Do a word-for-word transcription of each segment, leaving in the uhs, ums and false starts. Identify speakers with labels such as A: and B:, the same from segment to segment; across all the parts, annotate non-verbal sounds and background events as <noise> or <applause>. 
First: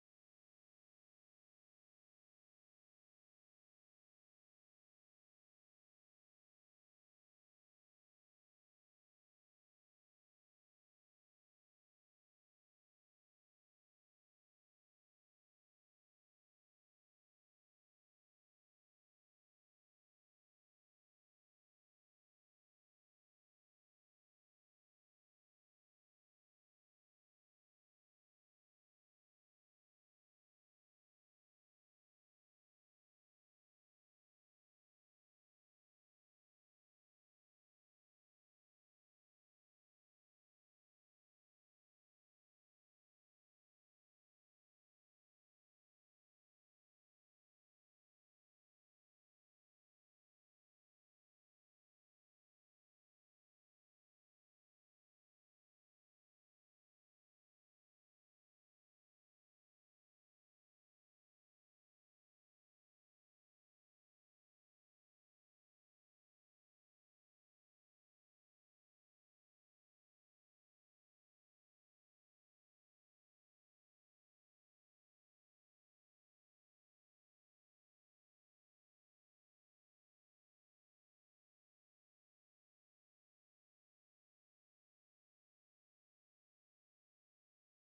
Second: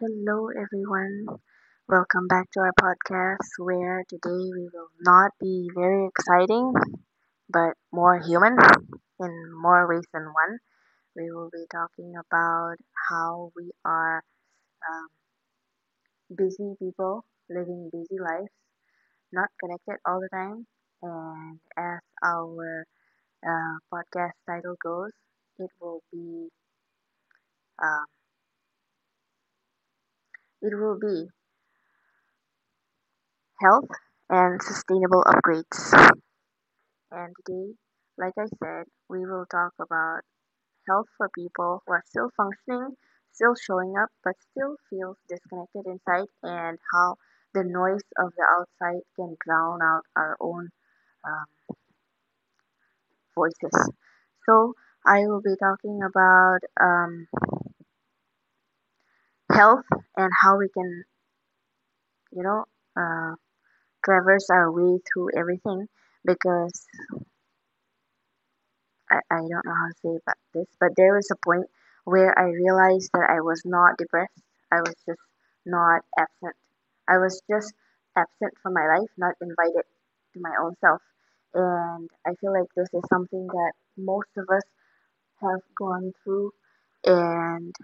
A: Hello, everyone. Welcome back to our podcast where today we will not be very exciting but more human in more ways than one. We will be talking about how we are um, busy people living busy lives, not connected all the time. And as our uh, podcast title goes, it will be um, it will be health and sustainable upgrades. And today, like I said, we will talk about health for people who are still functioning, still showing up, but still feels disconnected inside, and how the noise of the outside can drown out our own um, voices. So I will be talking about um, health and how we can, you know, uh, traverse our way through everything because I, I don't know how to say about this, but there was a point where I realized that I was not depressed. I was just not absent. I was just absent from my life, not invited to my own self. And I feel like this is something that most of us have gone through and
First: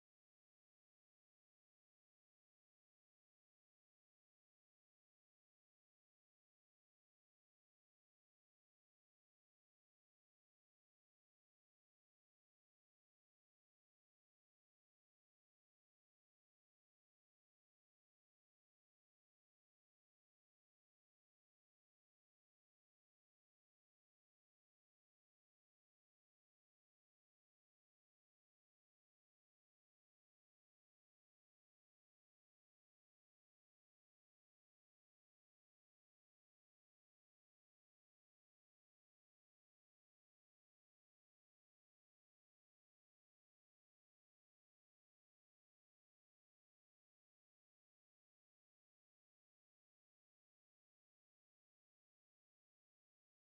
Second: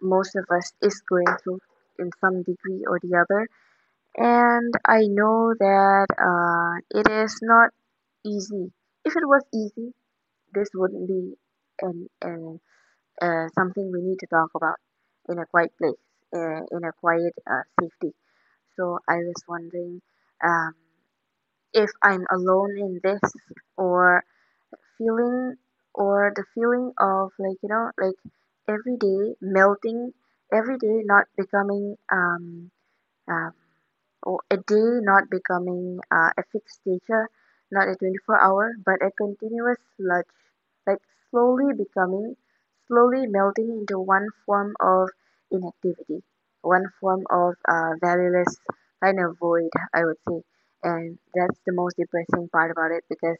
A: most of us is going through in some degree or the other. And I know that uh, it is not easy. If it was easy, this would not be an an uh, something we need to talk about in a quiet place, uh, in a quiet uh, safety. So I was wondering um, if I'm alone in this or feeling or the feeling of like you know like every day melting, every day not becoming um uh, or a day not becoming uh, a fixed teacher, not a twenty-four hour, but a continuous sludge, like slowly becoming, slowly melting into one form of inactivity, one form of uh, valueless kind of void, I would say. And that's the most depressing part about it because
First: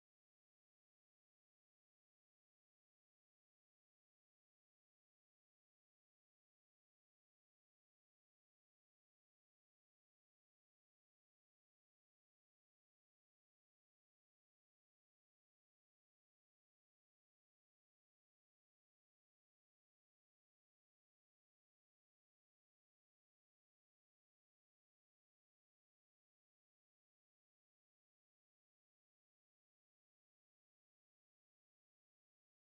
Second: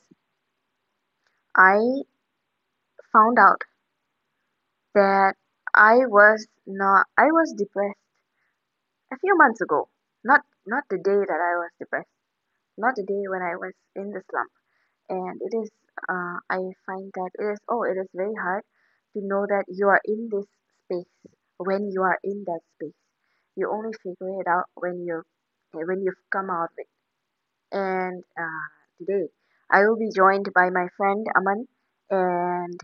A: I found out that I was not, I was depressed a few months ago, not not the day that I was depressed, not the day when I was in the slum. And it is, uh, I find that it is, oh, it is very hard to know that you are in this space when you are in that space. You only figure it out when you're, when you've come out of it. And uh, today, I will be joined by my friend Aman, and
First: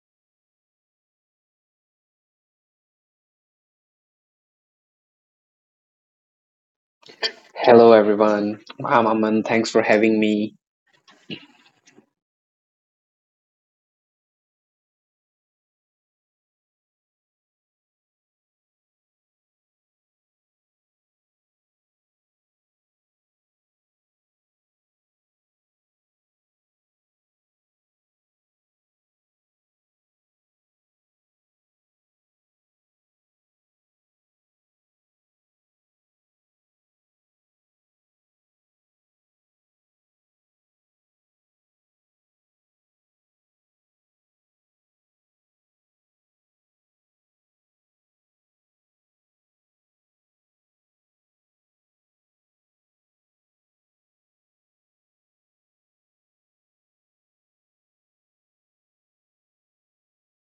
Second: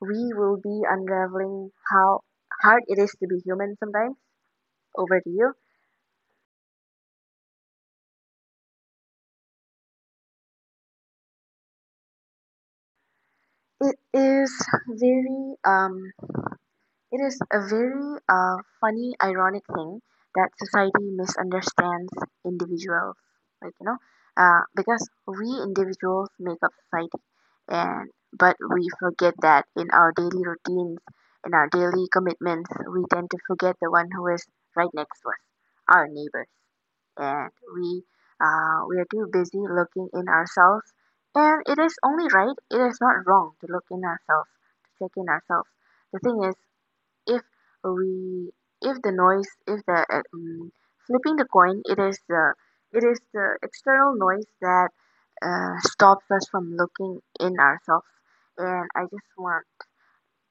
A: we will be unraveling how hard it is to be human sometimes. Over to you.
B: Hello, everyone. I'm Aman. Thanks for having me.
A: It is very um It is a very uh, funny, ironic thing that society misunderstands individuals. Like you know, uh, because we individuals make up society, and but we forget that in our daily routines, in our daily commitments, we tend to forget the one who is right next to us, our neighbors, and we uh, we are too busy looking in ourselves. And it is only right, it is not wrong to look in ourselves, to check in ourselves. The thing is, if we if the noise if the uh, mm, flipping the coin, it is the it is the external noise that uh, stops us from looking in ourselves, and I just want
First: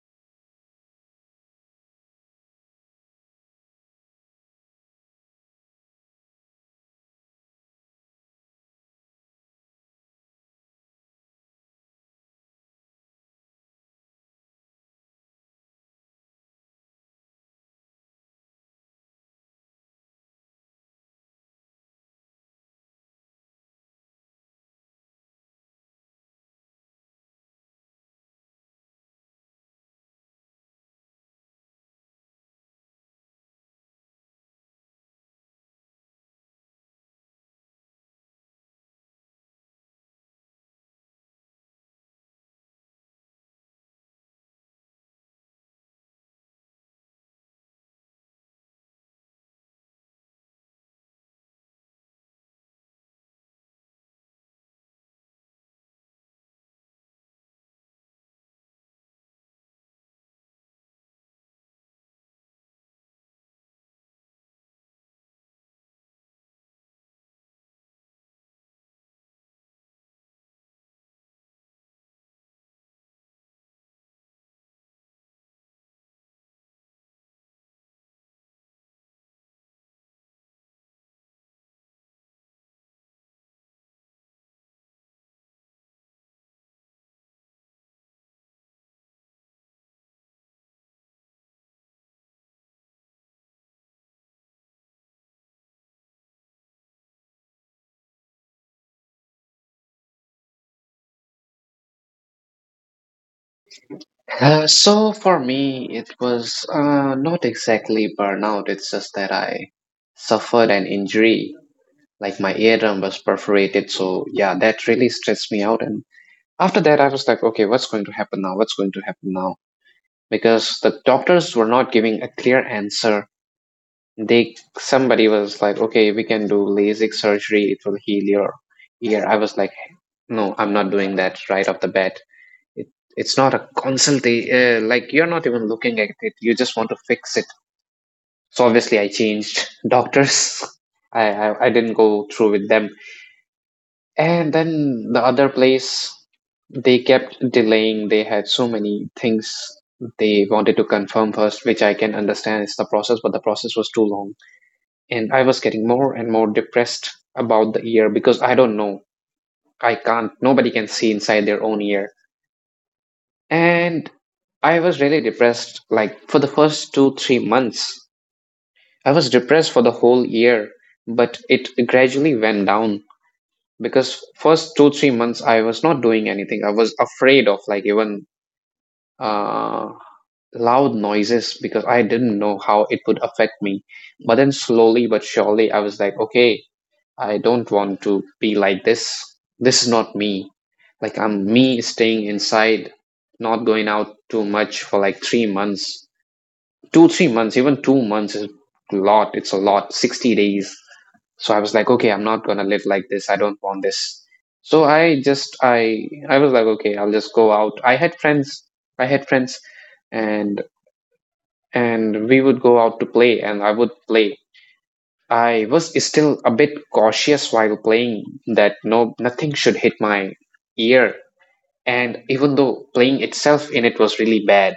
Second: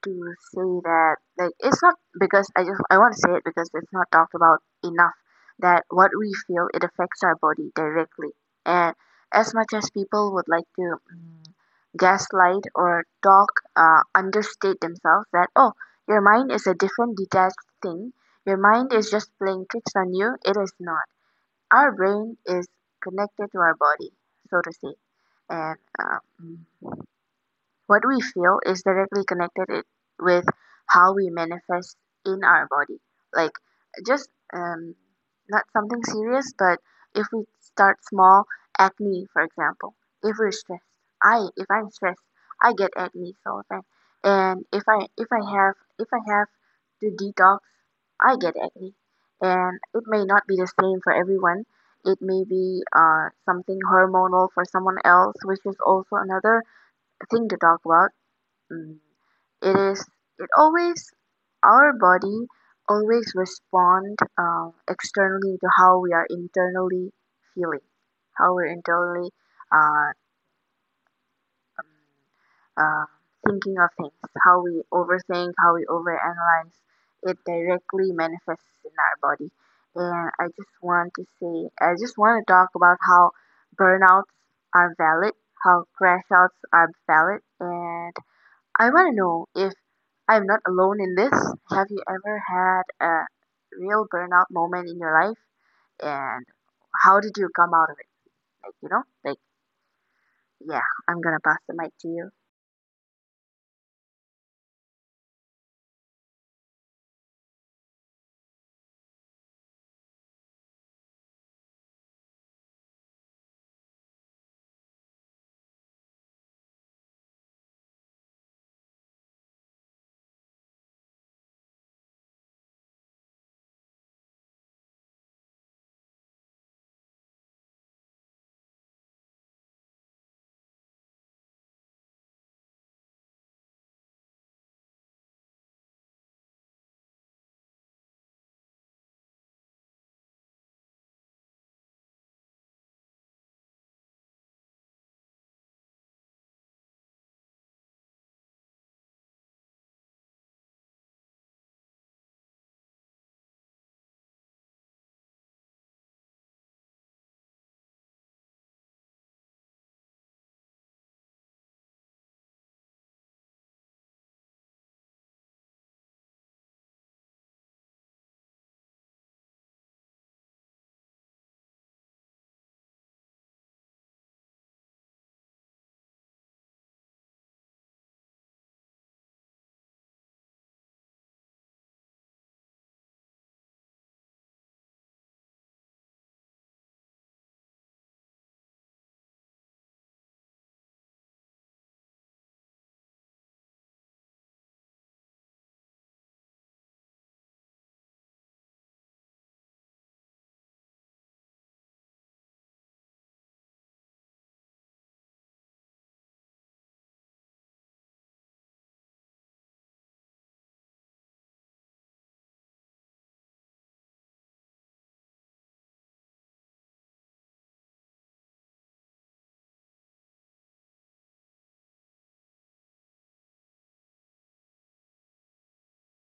A: to say that like it's not because I just I want to say it because it's not talked about enough that what we feel, it affects our body directly. And as much as people would like to mm, gaslight or talk uh, understate themselves that oh, your mind is a different detached thing, your mind is just playing tricks on you, it is not. Our brain is connected to our body, so to say. And um. What we feel is directly connected it, with how we manifest in our body. Like, just um, not something serious, but if we start small, acne, for example. If we're stressed, I if I'm stressed, I get acne so often. And if I if I have if I have to detox, I get acne. And it may not be the same for everyone. It may be uh, something hormonal for someone else, which is also another thing to talk about. Mm, It is, it always, our body always respond um, externally to how we are internally feeling, how we're internally uh, um, uh, thinking of things, how we overthink, how we overanalyze. It directly manifests in our body. And I just want to say, I just want to talk about how burnouts are valid, how crash outs are valid, and I want to know if I'm not alone in this. Have you ever had a real burnout moment in your life? And how did you come out of it? Like, you know, like, yeah, I'm gonna pass the mic to you.
B: Uh, so, for me, it was uh, not exactly burnout, it's just that I suffered an injury. Like, my eardrum was perforated. So, yeah, that really stressed me out. And after that, I was like, okay, what's going to happen now? What's going to happen now? Because the doctors were not giving a clear answer. They somebody was like, okay, we can do LASIK surgery, it will heal your ear. I was like, no, I'm not doing that right off the bat. It, it's not a consultation. Uh, like you're not even looking at it. You just want to fix it. So obviously, I changed <laughs> doctors. I, I I didn't go through with them. And then the other place, they kept delaying. They had so many things they wanted to confirm first, which I can understand is the process, but the process was too long. And I was getting more and more depressed about the ear because I don't know. I can't. Nobody can see inside their own ear. And I was really depressed, like for the first two, three months. I was depressed for the whole year, but it gradually went down because first two, three months I was not doing anything. I was afraid of like even uh, loud noises because I didn't know how it would affect me. But then slowly but surely I was like, okay, I don't want to be like this. This is not me. Like, I'm me staying inside, not going out too much for like three months. Two, three months, even two months is a lot. It's a lot, sixty days. So I was like, okay, I'm not going to live like this. I don't want this. So I just, I, I was like, okay, I'll just go out. I had friends. I had friends and, and we would go out to play and I would play. I was still a bit cautious while playing, that no nothing should hit my ear. And even though playing itself in it was really bad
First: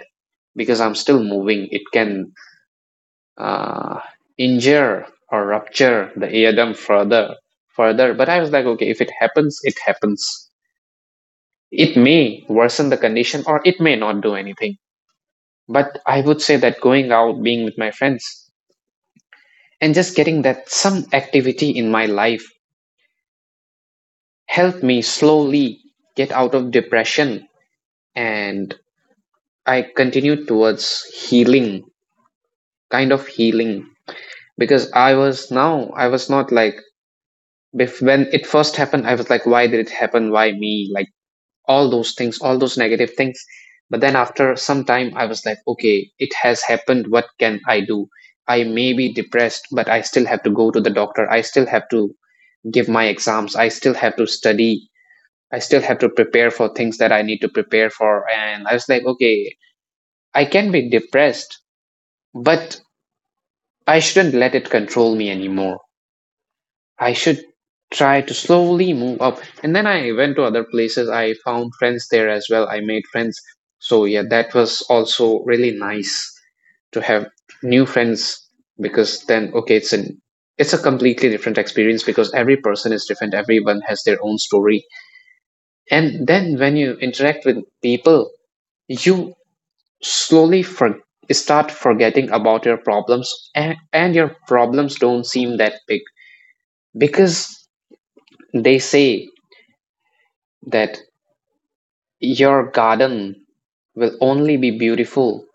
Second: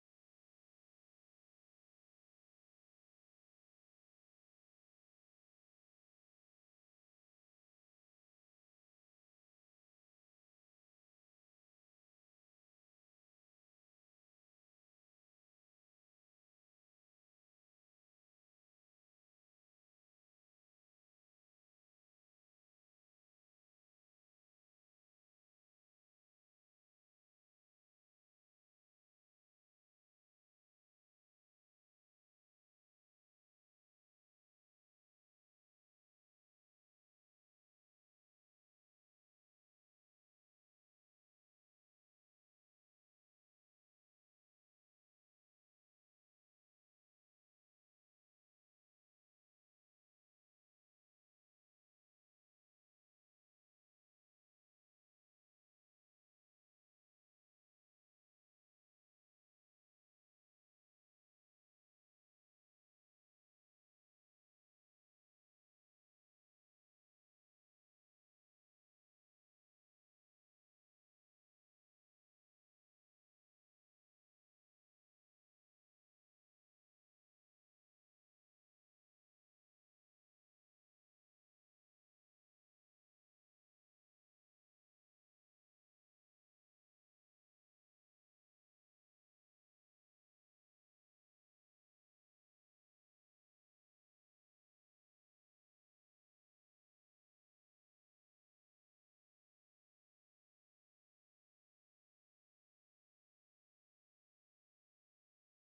B: because I'm still moving, it can uh, injure or rupture the eardrum further further but I was like, okay, if it happens, it happens. It may worsen the condition or it may not do anything. But I would say that going out, being with my friends, and just getting that some activity in my life helped me slowly get out of depression. And I continued towards healing, kind of healing, because I was now, I was not like, bef- when it first happened, I was like, why did it happen? Why me? Like all those things, all those negative things. But then after some time, I was like, okay, it has happened. What can I do? I may be depressed, but I still have to go to the doctor. I still have to give my exams. I still have to study. I still have to prepare for things that I need to prepare for. And I was like, okay, I can be depressed, but I shouldn't let it control me anymore. I should try to slowly move up. And then I went to other places. I found friends there as well. I made friends. So, yeah, that was also really nice to have new friends because then, okay, it's a it's a completely different experience because every person is different, everyone has their own story. And then when you interact with people, you slowly for, start forgetting about your problems, and, and your problems don't seem that big because they say that your garden will only be beautiful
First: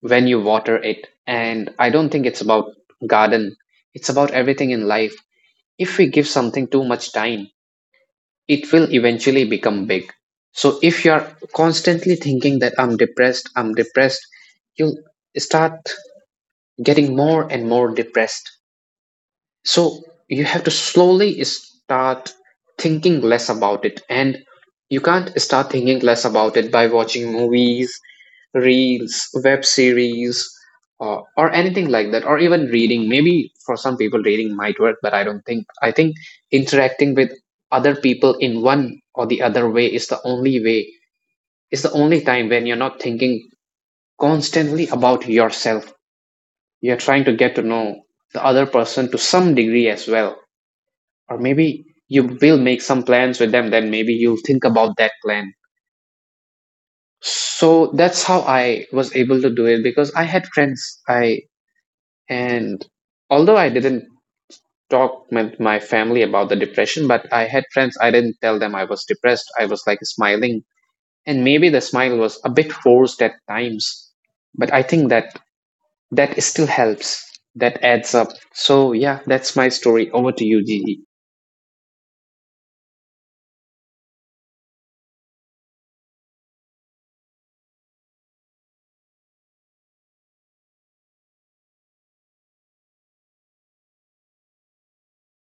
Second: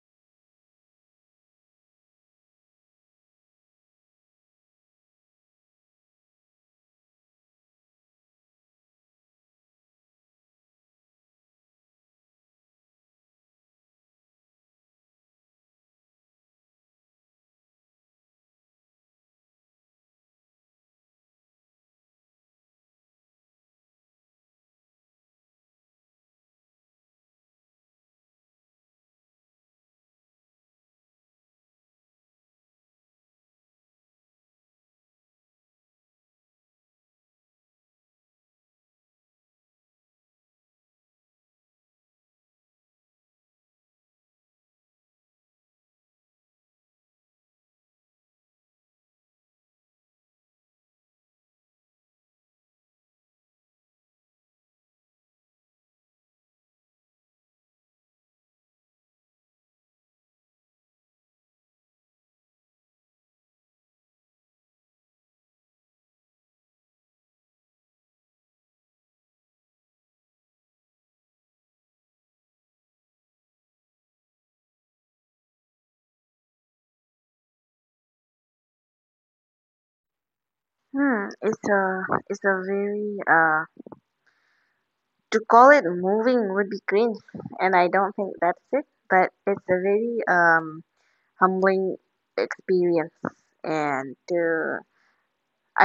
B: when you water it. And I don't think it's about garden, it's about everything in life. If we give something too much time, it will eventually become big. So if you're constantly thinking that I'm depressed, I'm depressed, you'll start getting more and more depressed. So you have to slowly start thinking less about it. And you can't start thinking less about it by watching movies, reels, web series, uh, or anything like that, or even reading. Maybe for some people, reading might work, but I don't think. I think interacting with other people in one or the other way is the only way, is the only time when you're not thinking constantly about yourself, you're trying to get to know the other person to some degree as well. Or maybe you will make some plans with them, then maybe you'll think about that plan. So that's how I was able to do it because I had friends. I and although I didn't talk with my family about the depression, but I had friends. I didn't tell them I was depressed. I was like smiling, and maybe the smile was a bit forced at times. But I think that that still helps. That adds up. So yeah, that's my story. Over to you,
A: Hmm,
B: Gigi.
A: it's a, it's a very, uh, to call it moving would be cringe, and I don't think that's it, but it's a very, um, humbling experience. And to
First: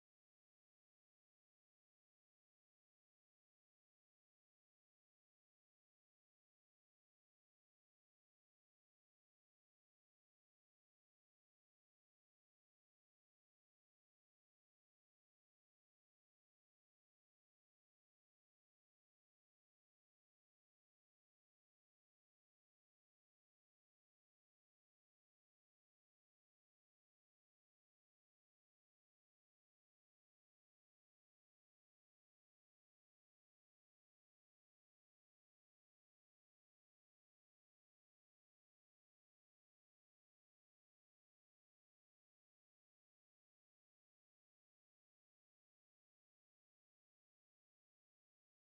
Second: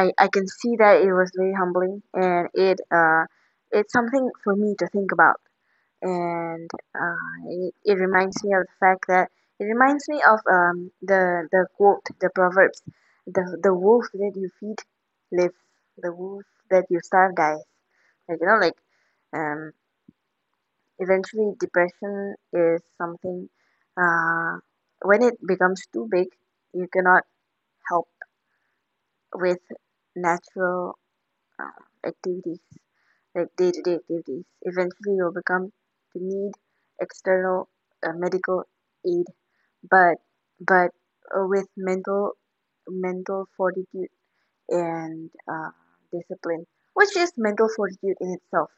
A: I I can see that it was very humbling, and it uh it's something for me to think about, and uh it it reminds me of the fact that it reminds me of um the the quote, the proverbs, the the wolf that you feed lives, the wolf that you starve dies. Like you know, like um eventually depression is something uh when it becomes too big, you cannot help with natural uh, activities, like day to day activities. Eventually, you'll become to need external uh, medical aid, but but uh, with mental mental fortitude and uh, discipline, which is mental fortitude in itself.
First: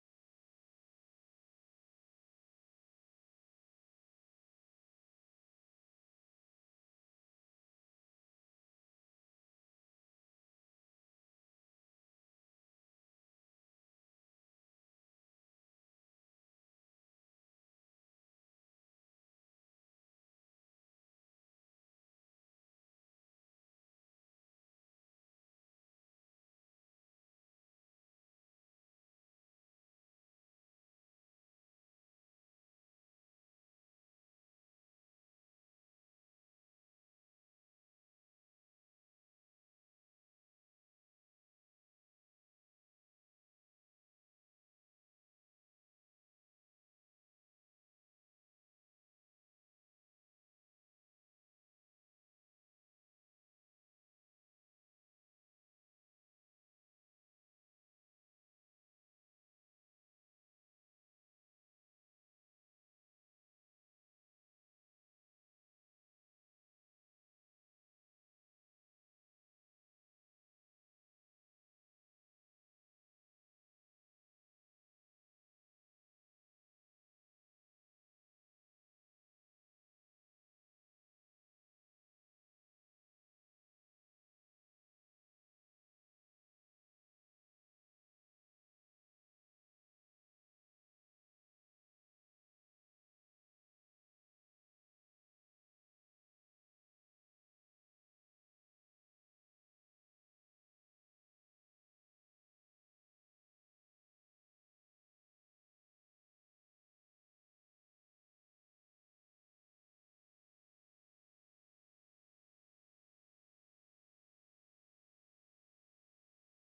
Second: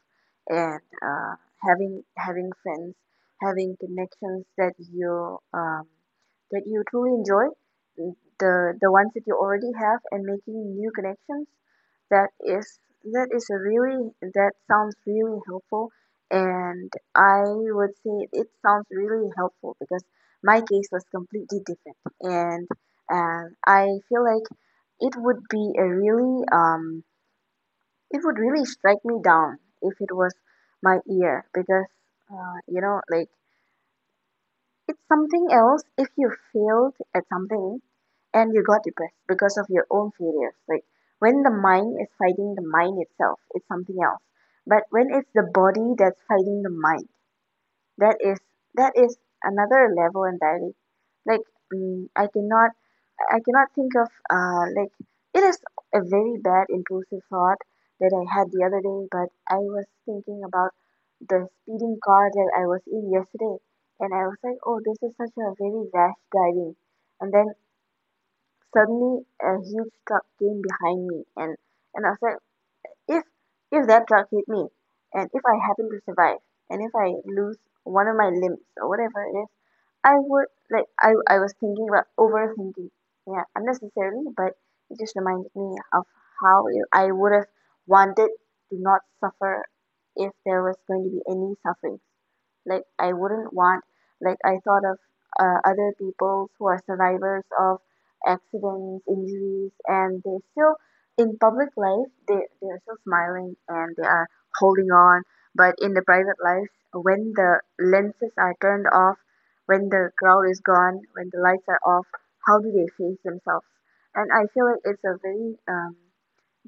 A: And uh, having having friends, having connections that you um, that you truly enjoy, the the ones that you already have, and making new connections. That is that is a really that sounds really helpful, and I would say it sounds really helpful because my case was completely different, and um, I feel like it would be a really um it would really strike me down if it was my ear because uh, you know like it's something else if you failed at something and you got depressed because of your own failures, like when the mind is fighting the mind itself, it's something else. But when it's the body that's fighting the mind, that is that is another level entirely. like mm, I cannot I cannot think of uh like it is a very bad impulsive thought that I had the other day, but I was thinking about the speeding car that I was in yesterday, and I was like oh this is such a very rash driving. And then suddenly a huge truck came behind me, and and I was like if if that drug hit me, and if I happen to survive, and if I lose one of my limbs or whatever it is, I would, like I I was thinking about overthinking. Yeah, unnecessarily, but it just reminded me of how it, I would have wanted to not suffer if there was going to be any suffering. Like I wouldn't want, like I thought of uh, other people who are survivors of accidents, injuries, and they still in public life they they are still smiling and they are holding on, but in the private life, when the lenses are turned off, when the crowd is gone, when the lights are off, how do they face themselves? And I feel like it's a very um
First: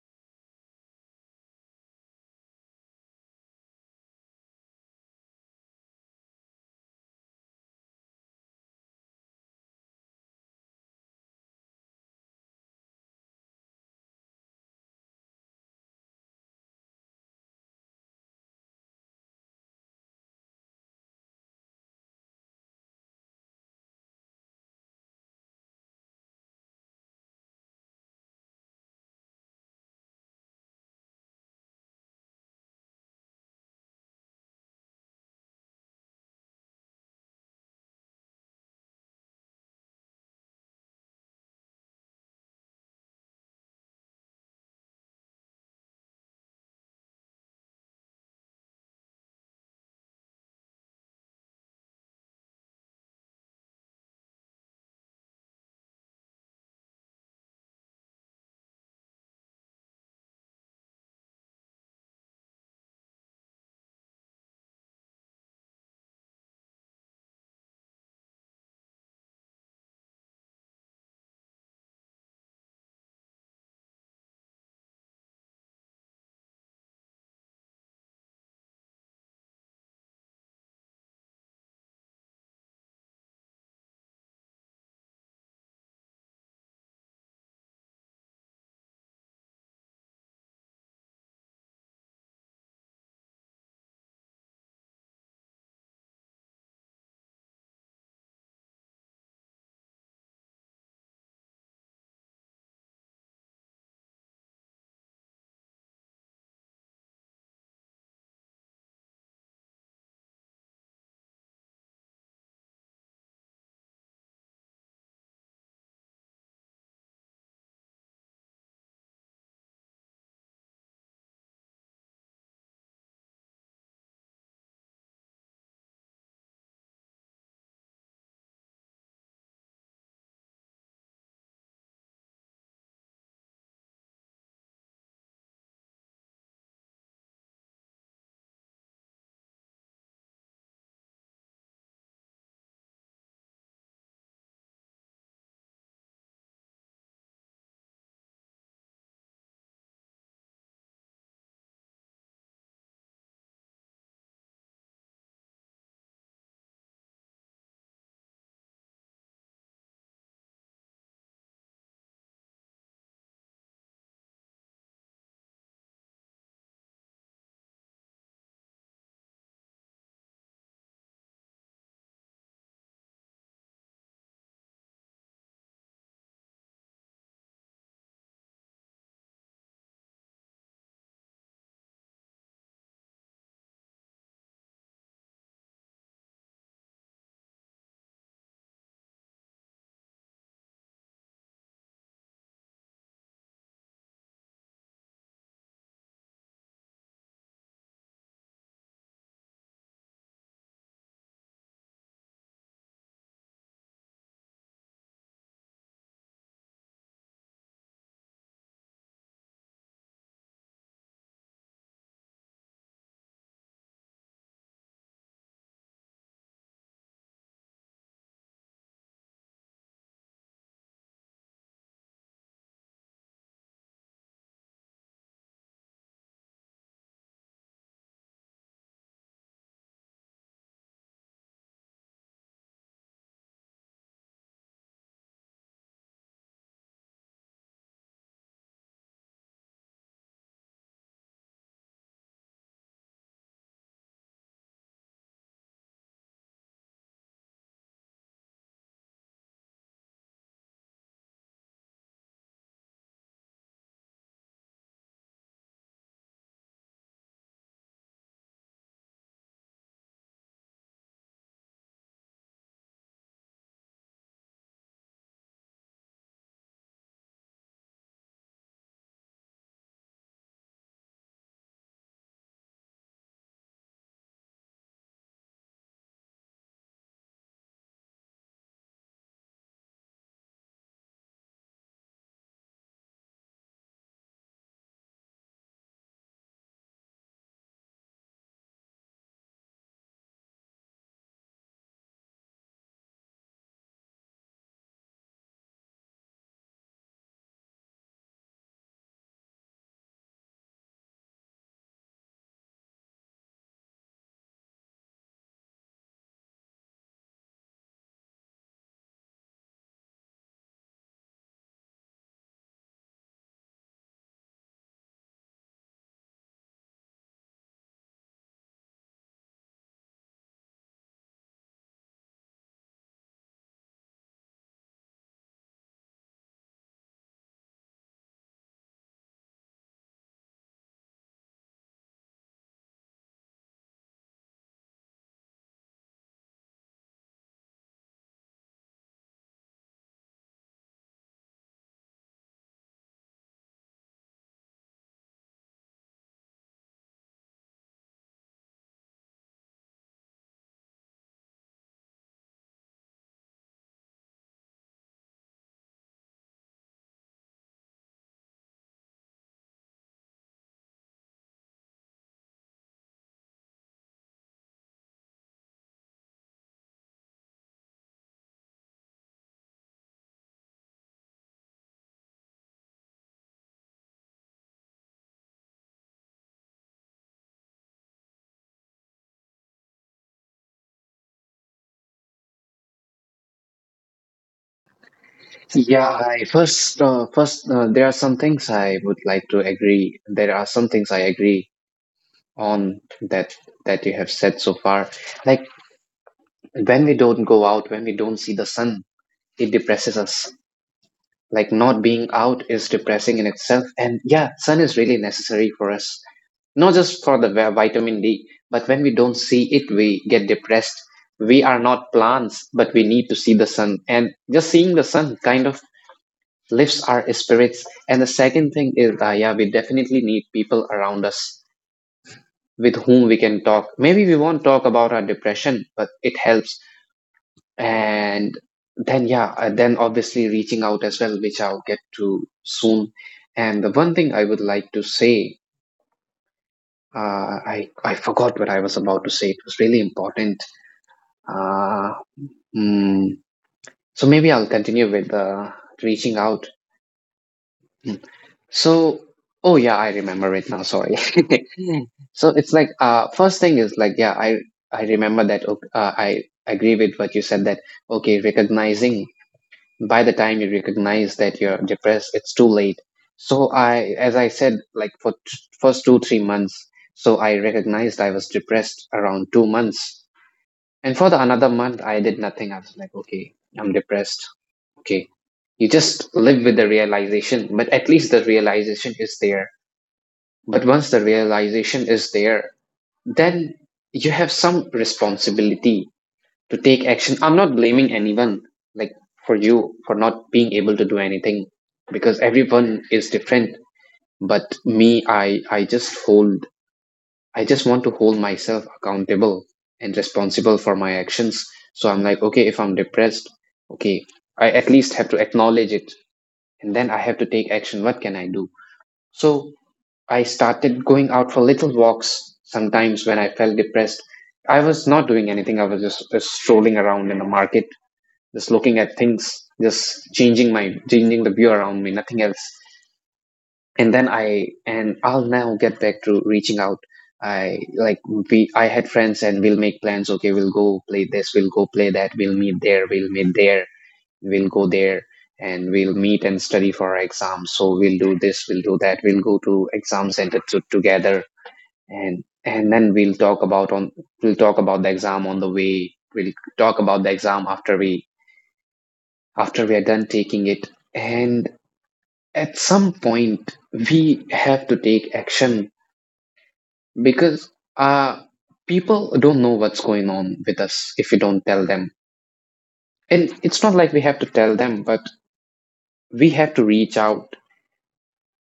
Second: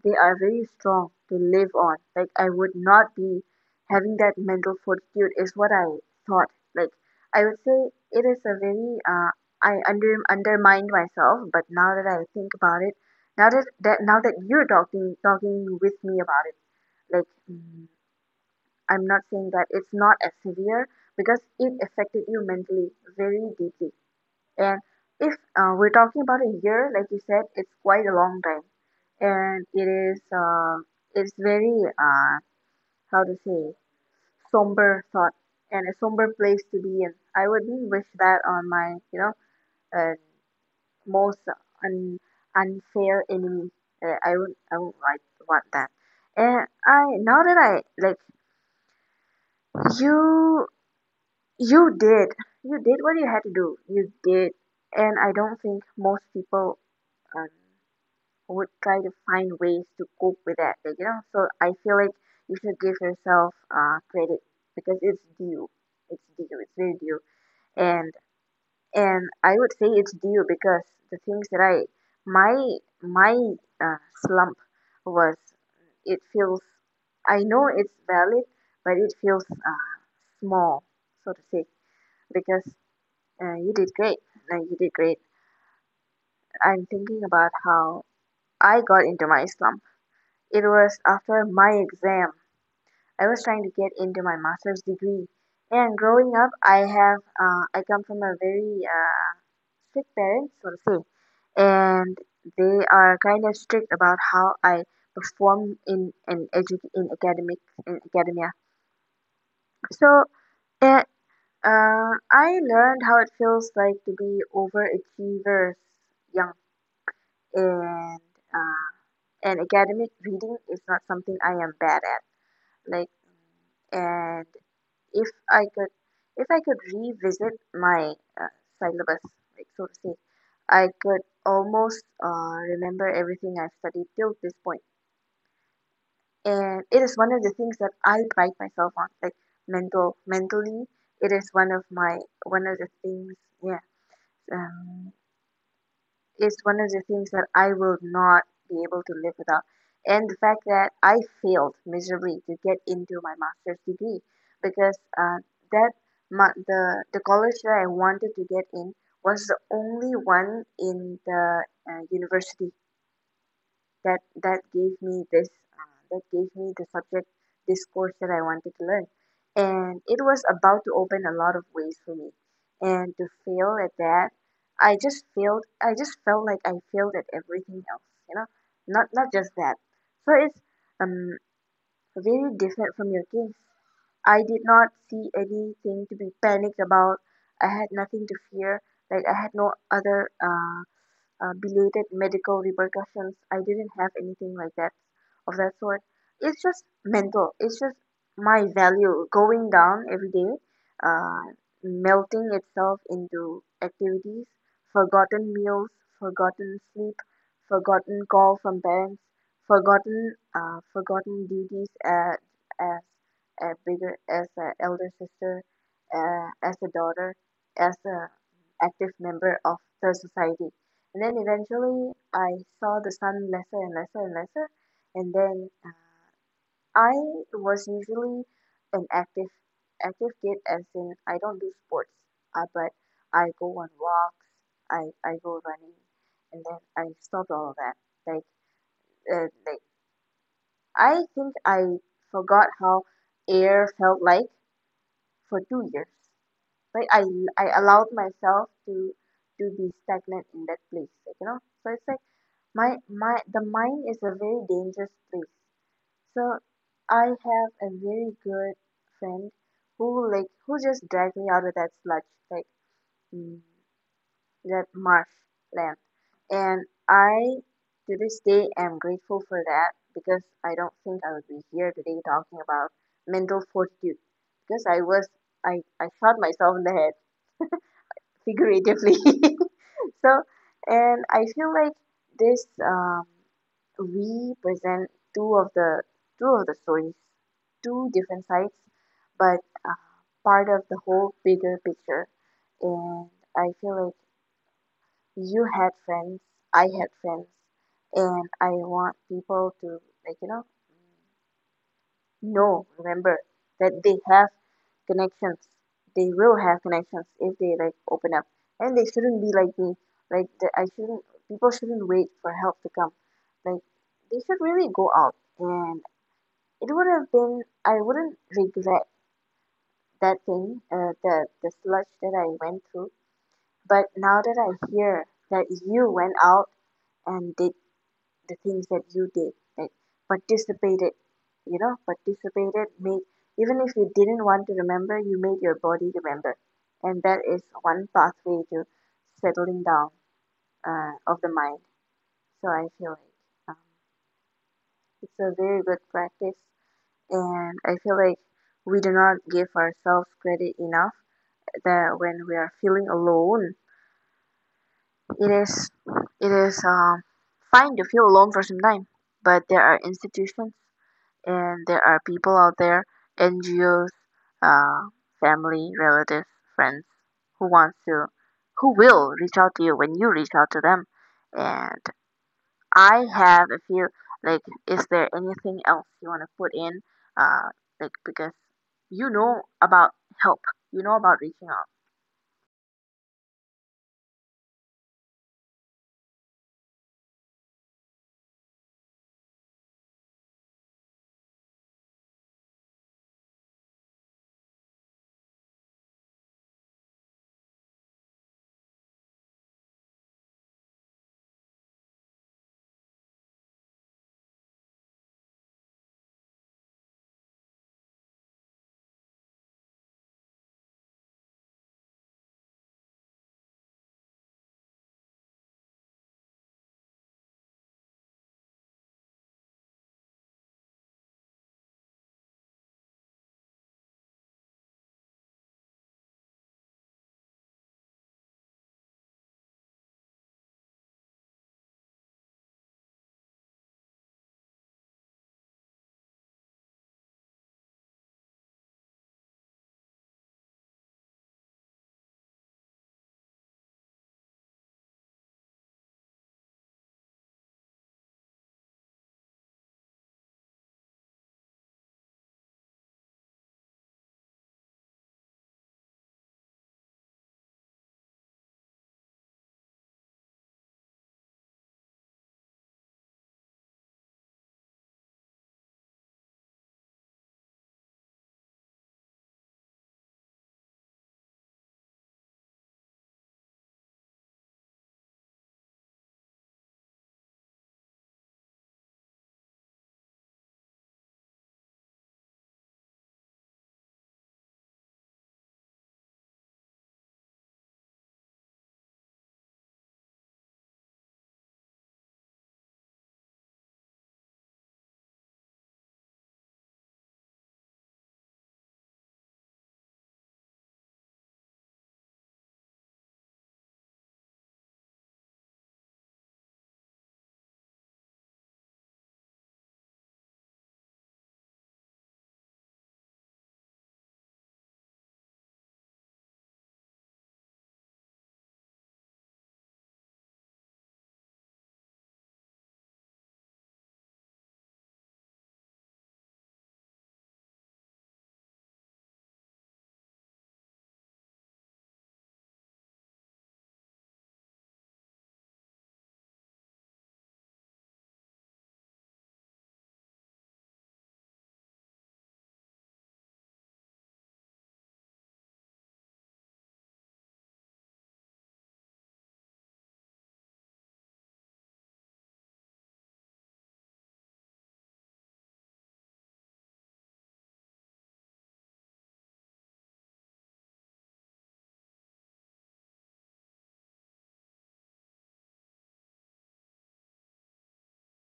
A: they are very strong to live on. Like I would not be having that mental fortitude is what I thought. Like I would say it is a very uh, I under undermined myself, but now that I think about it, now that, that now that you're talking talking with me about it, like mm, I'm not saying that it's not as severe because it affected you mentally very deeply. And if uh, we're talking about a year, like you said, it's quite a long time, and it is uh, it's very uh, how to say, somber thought and a somber place to be in. I wouldn't wish that on my you know uh, most un- unfair enemy. Uh, I would I would like want that. And I now that I, like you you did, you did what you had to do. You did, and I don't think most people. Um, would try to find ways to cope with that, like, you know so I feel like you should give yourself uh credit because it's due, it's due it's very due. and and I would say it's due because the things that I my my uh, slump was, it feels, I know it's valid, but it feels uh, small, so to say, because uh, you did great uh, you did great. I'm thinking about how I got into my slump. It was after my exam. I was trying to get into my master's degree. And growing up, I have uh, I come from a very uh, strict parents, so to say, and they are kind of strict about how I perform in an edu- in academic, in academia. So it, uh, I learned how it feels like to be overachievers young, and uh, and academic reading is not something I am bad at. Like and If I could if I could revisit my uh, syllabus, like so to say, I could almost uh, remember everything I've studied till this point. And it is one of the things that I pride myself on, like mental mentally. It is one of my one of the things, yeah, um, is one of the things that I will not be able to live without. And the fact that I failed miserably to get into my master's degree because uh, that ma- the the college that I wanted to get in was the only one in the uh, university that that gave me this uh, that gave me the subject, this course that I wanted to learn, and it was about to open a lot of ways for me. And to fail at that, I just failed I just felt like I failed at everything else you know not not just that. So it's um very different from your case. I did not see anything to be panicked about. I had nothing to fear. Like, I had no other uh uh, belated medical repercussions. I didn't have anything like that, of that sort. It's just mental. It's just my value going down every day, uh, melting itself into activities, forgotten meals, forgotten sleep, forgotten call from parents, forgotten uh, forgotten duties as as a bigger as an elder sister, uh, as a daughter, as a active member of the society. And then eventually, I saw the sun lesser and lesser and lesser. And then uh, I was usually an active active kid, as in I don't do sports, uh, but I go on walks, I I go running, and then I stopped all of that. Like uh, like I think I forgot how air felt like for two years. Like I I allowed myself to to be stagnant in that place, like, you know. So it's like my my the mind is a very dangerous place. So I have a very good friend who like who just dragged me out of that sludge, like, mm, that marsh land and I, to this day, am grateful for that, because I don't think I would be here today talking about mental fortitude, because I was i i shot myself in the head, figuratively. <laughs> So, and I feel like this um, we present two of the two of the stories, two different sides, but uh, part of the whole bigger picture. And I feel like you had friends, I had friends, and I want people to, like, you know, no, remember that they have connections. They will have connections if they like open up. And they shouldn't be like me. Like the, I shouldn't people shouldn't wait for help to come. Like, they should really go out. And it would have been I wouldn't regret that thing, uh, the the sludge that I went through. But now that I hear that you went out and did the things that you did, like participated, you know, participated, made, even if you didn't want to remember, you made your body remember, and that is one pathway to settling down, uh, of the mind. So I feel like, um, it's a very good practice. And I feel like we do not give ourselves credit enough that when we are feeling alone, it is it is um, fine to feel alone for some time. But there are institutions and there are people out there, N G Os, uh, family, relatives, friends, who wants to, who will reach out to you when you reach out to them. And I have a few. Like, is there anything else you want to put in? Uh, like, because you know about help, you know about reaching out.
B: Yeah, I first, uh, first, uh, there are some things I would like to agree. There are some things I agree on that that you have said so far. Like when we don't go out, when we don't see the sun, it depresses us. Like not being out is depressing in itself. And yeah, sun is really necessary for us, not just for the vi- vitamin D, but when we don't see it, we get depressed. We are not plants, but we need to see the sun. And just seeing the sun kind of lifts our spirits. And the second thing is, uh, yeah, we definitely need people around us with whom we can talk. Maybe we won't talk about our depression, but it helps. And then, yeah, uh, then obviously reaching out as well, which I'll get to soon. And the one thing I would like to say. Uh, I I forgot what I was about to say. It was really important. Uh, mm, so maybe I'll continue with uh, reaching out. Mm. So oh yeah, I remember it now. Sorry. <laughs> So it's like uh, first thing is like yeah, I I remember that. ok- Uh, I agree with what you said that okay, recognizing by the time you recognize that you're depressed, it's too late. So I, as I said, like for t- first two three months, so I recognized I was depressed around two months. And for the another month, I did nothing. I was like, okay, I'm depressed. Okay. You just live with the realization, but at least the realization is there. But once the realization is there, then you have some responsibility to take action. I'm not blaming anyone, like for you, for not being able to do anything because everyone is different. But me, I, I just hold I just want to hold myself accountable and responsible for my actions. So I'm like, okay, if I'm depressed, okay, I at least have to acknowledge it and then I have to take action. What can I do? So I started going out for little walks sometimes when I felt depressed. I was not doing anything, I was just, just strolling around in the market, just looking at things, just changing my changing the view around me, nothing else. And then i and I'll now get back to reaching out. I like we i had friends and we'll make plans, okay, we'll go play this, we'll go play that, we'll meet there, we'll meet there, we'll go there, and we'll meet and study for our exams. So we'll do this, we'll do that, we'll go to exam center to, together. And and then we'll talk about on we'll talk about the exam on the way, we'll talk about the exam after we after we are done taking it. And at some point we have to take action because uh people don't know what's going on with us if we don't tell them. And it's not like we have to tell them, but we have to reach out,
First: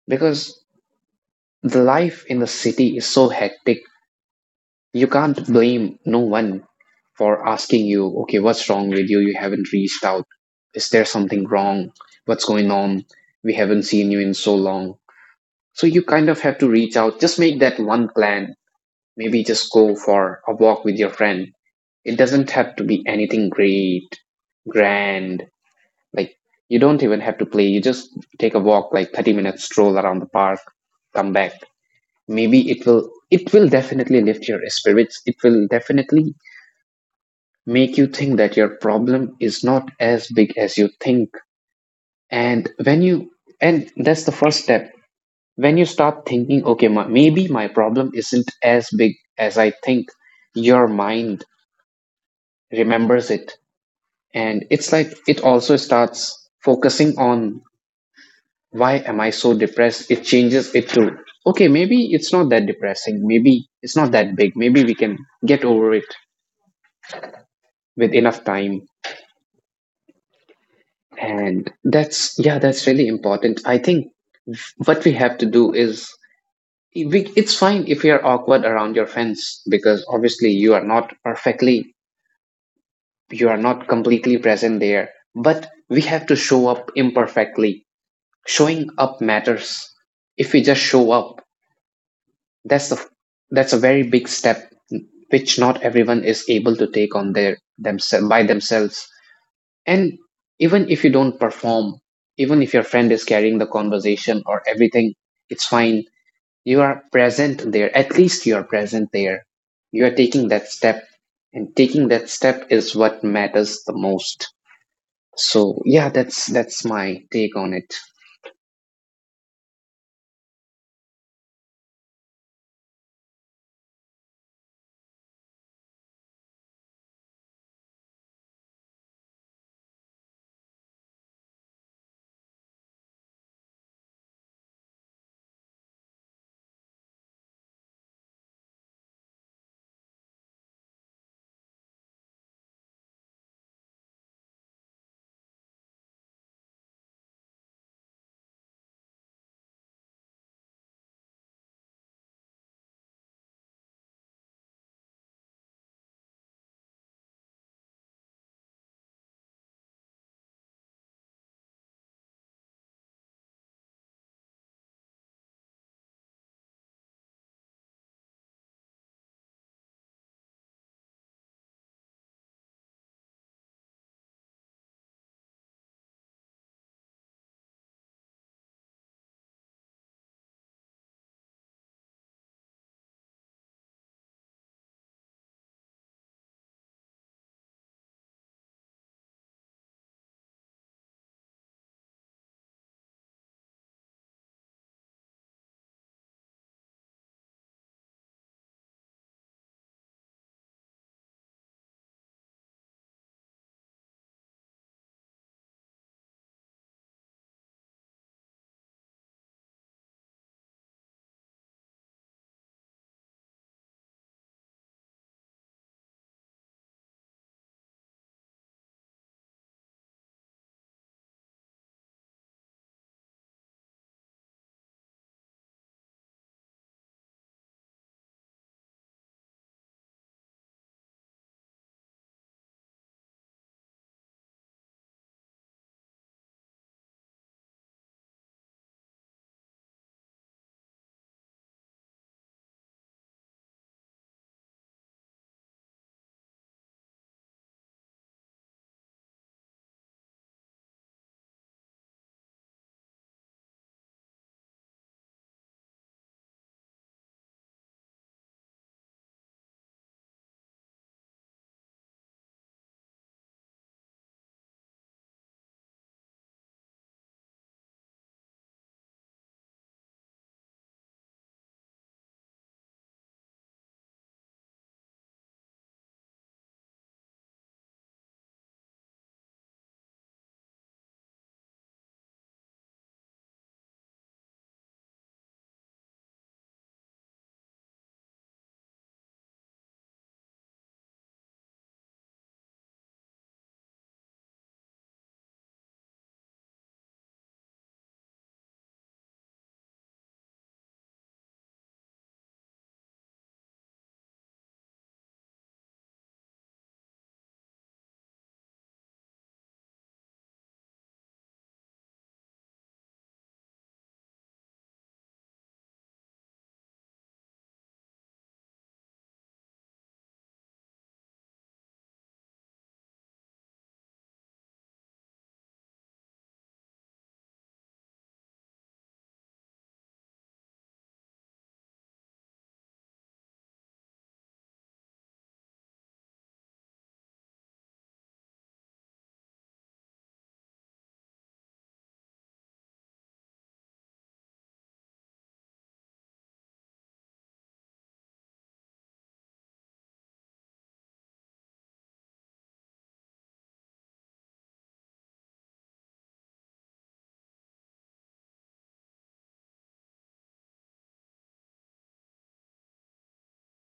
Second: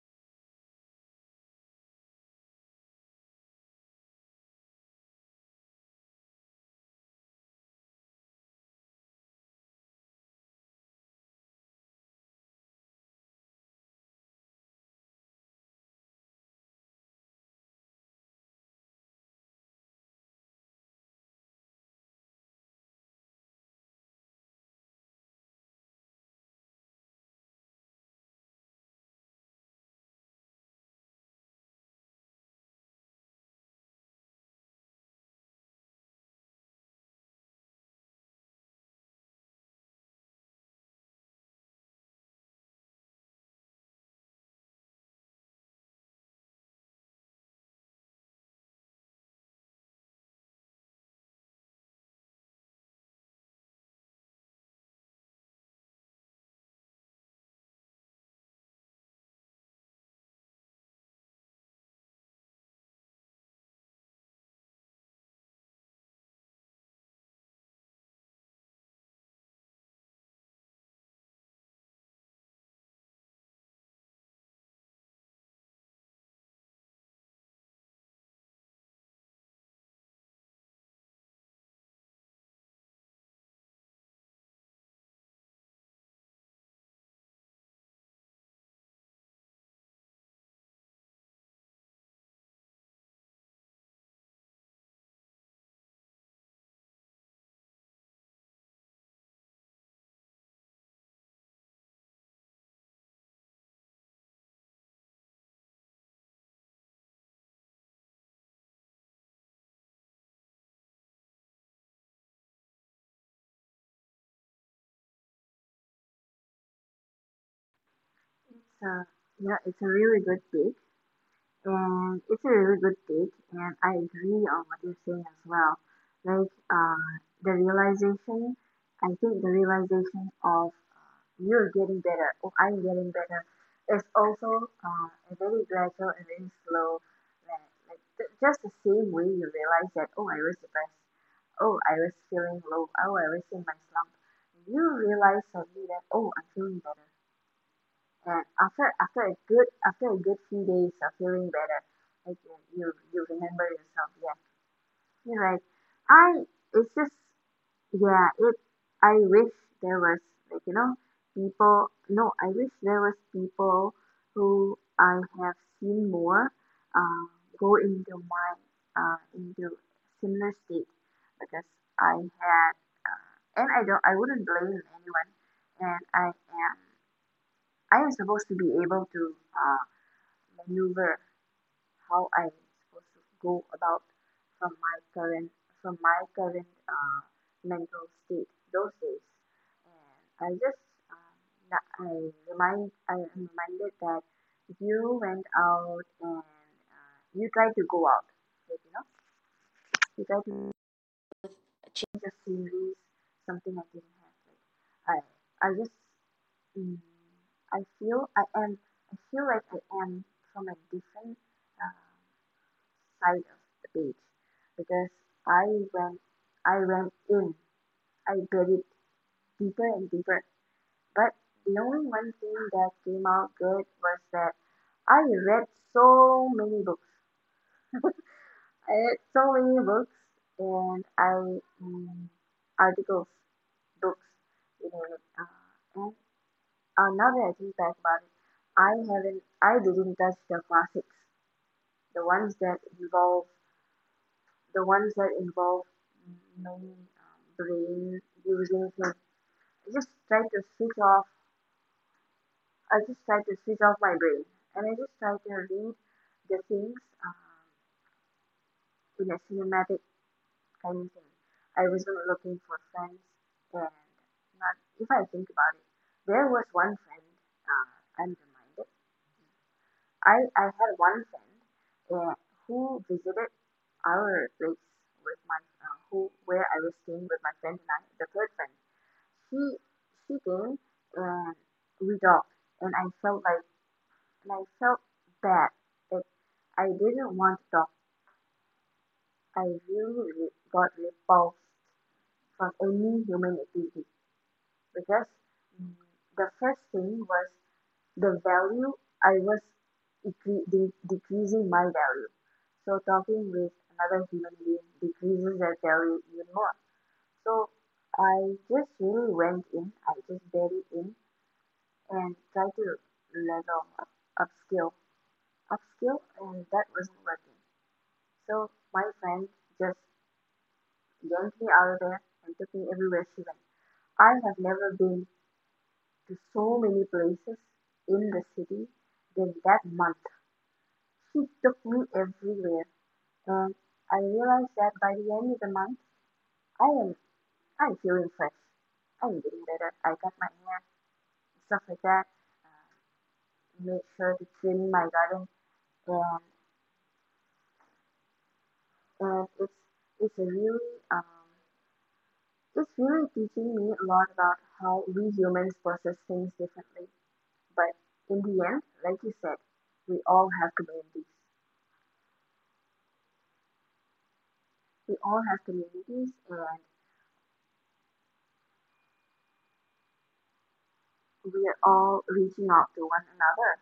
B: because the life in the city is so hectic. You can't blame no one for asking you, okay, what's wrong with you, you haven't reached out, is there something wrong, what's going on, we haven't seen you in so long. So you kind of have to reach out, just make that one plan, maybe just go for a walk with your friend. It doesn't have to be anything great, grand. Like, you don't even have to play. You just take a walk, like thirty minutes stroll around the park, come back. Maybe it will, it will definitely lift your spirits. It will definitely make you think that your problem is not as big as you think. And when you and that's the first step. When you start thinking, okay, my, maybe my problem isn't as big as I think, your mind remembers it, and it's like it also starts focusing on, why am I so depressed? It changes it to, okay, maybe it's not that depressing, maybe it's not that big, maybe we can get over it with enough time. And that's, yeah, that's really important. I think what we have to do is, we, it's fine if you're awkward around your friends because obviously you are not perfectly, you are not completely present there, but we have to show up imperfectly. Showing up matters. If we just show up, that's a that's a very big step, which not everyone is able to take on their themselves by themselves. And even if you don't perform, even if your friend is carrying the conversation or everything, it's fine. You are present there. At least you are present there. You are taking that step, and taking that step is what matters the most. So yeah, that's that's my take on it.
A: So yeah, it's a really good book. And it's a really good take, and I agree on what you're saying as well. Like uh, the realization, I think the realization of you're getting better or I'm getting better is also uh, a very gradual and very slow. Like, like th- just the same way you realize that, oh, I was depressed, oh, I was feeling low, oh, I was in my slump. You realize suddenly that, oh, I'm feeling better, and after after a good after a good few days of feeling better, like you you you remember yourself. Yeah, you're right. I it's just, yeah, it I wish there was, like, you know, people, no I wish there was people who I have seen more uh, go into my uh, into similar state. Because I had, uh, and I don't, I wouldn't blame anyone. And i am I am supposed to be able to uh, maneuver how I'm supposed to go about from my current from my current uh, mental state those days. And I just um, na- I remind I am reminded that you went out and, uh, you tried to go out, like, you know, you tried to just sceneries, something I didn't have. Like I I just, mm, I feel I am, I feel like I am from a different um, side of the beach, because I went I went in, I buried deeper and deeper. But the only one thing that came out good was that I read so many books. <laughs> I read so many books and I mm, articles, books, you know, like uh, and uh, now that I think back about it, I haven't I didn't touch the classics, the ones that involve the ones that involve many um, brain using things. I just try to switch off, I just try to switch off my brain, and I just try to read the things um, in a cinematic kind of thing. I wasn't looking for friends. And not, if I think about it, there was one friend, uh, I'm reminded I I had one friend, uh, who visited our place with my, uh, who where I was staying with my friend and I, the third friend. She she came, and we talked, and I felt like felt bad that I didn't want to talk. I really re- got repulsed from any human activity, because mm, the first thing was the value. I was decre~ de~ decreasing my value, so talking with another human being decreases their value even more. So I just really went in, I just buried in, and tried to level up, upskill upskill, and that wasn't working. So my friend just yanked me out of there and took me everywhere she went. I have never been to so many places in the city than that month. She took me everywhere. Um, I realized that by the end of the month, I am I'm feeling fresh. I'm getting better. I cut my hair, stuff like that. Uh, made sure to trim my garden, and and it's it's a really um it's really teaching me a lot about how we humans process things differently. But in the end, like you said, we all have communities. We all have communities, and we are all reaching out to one another.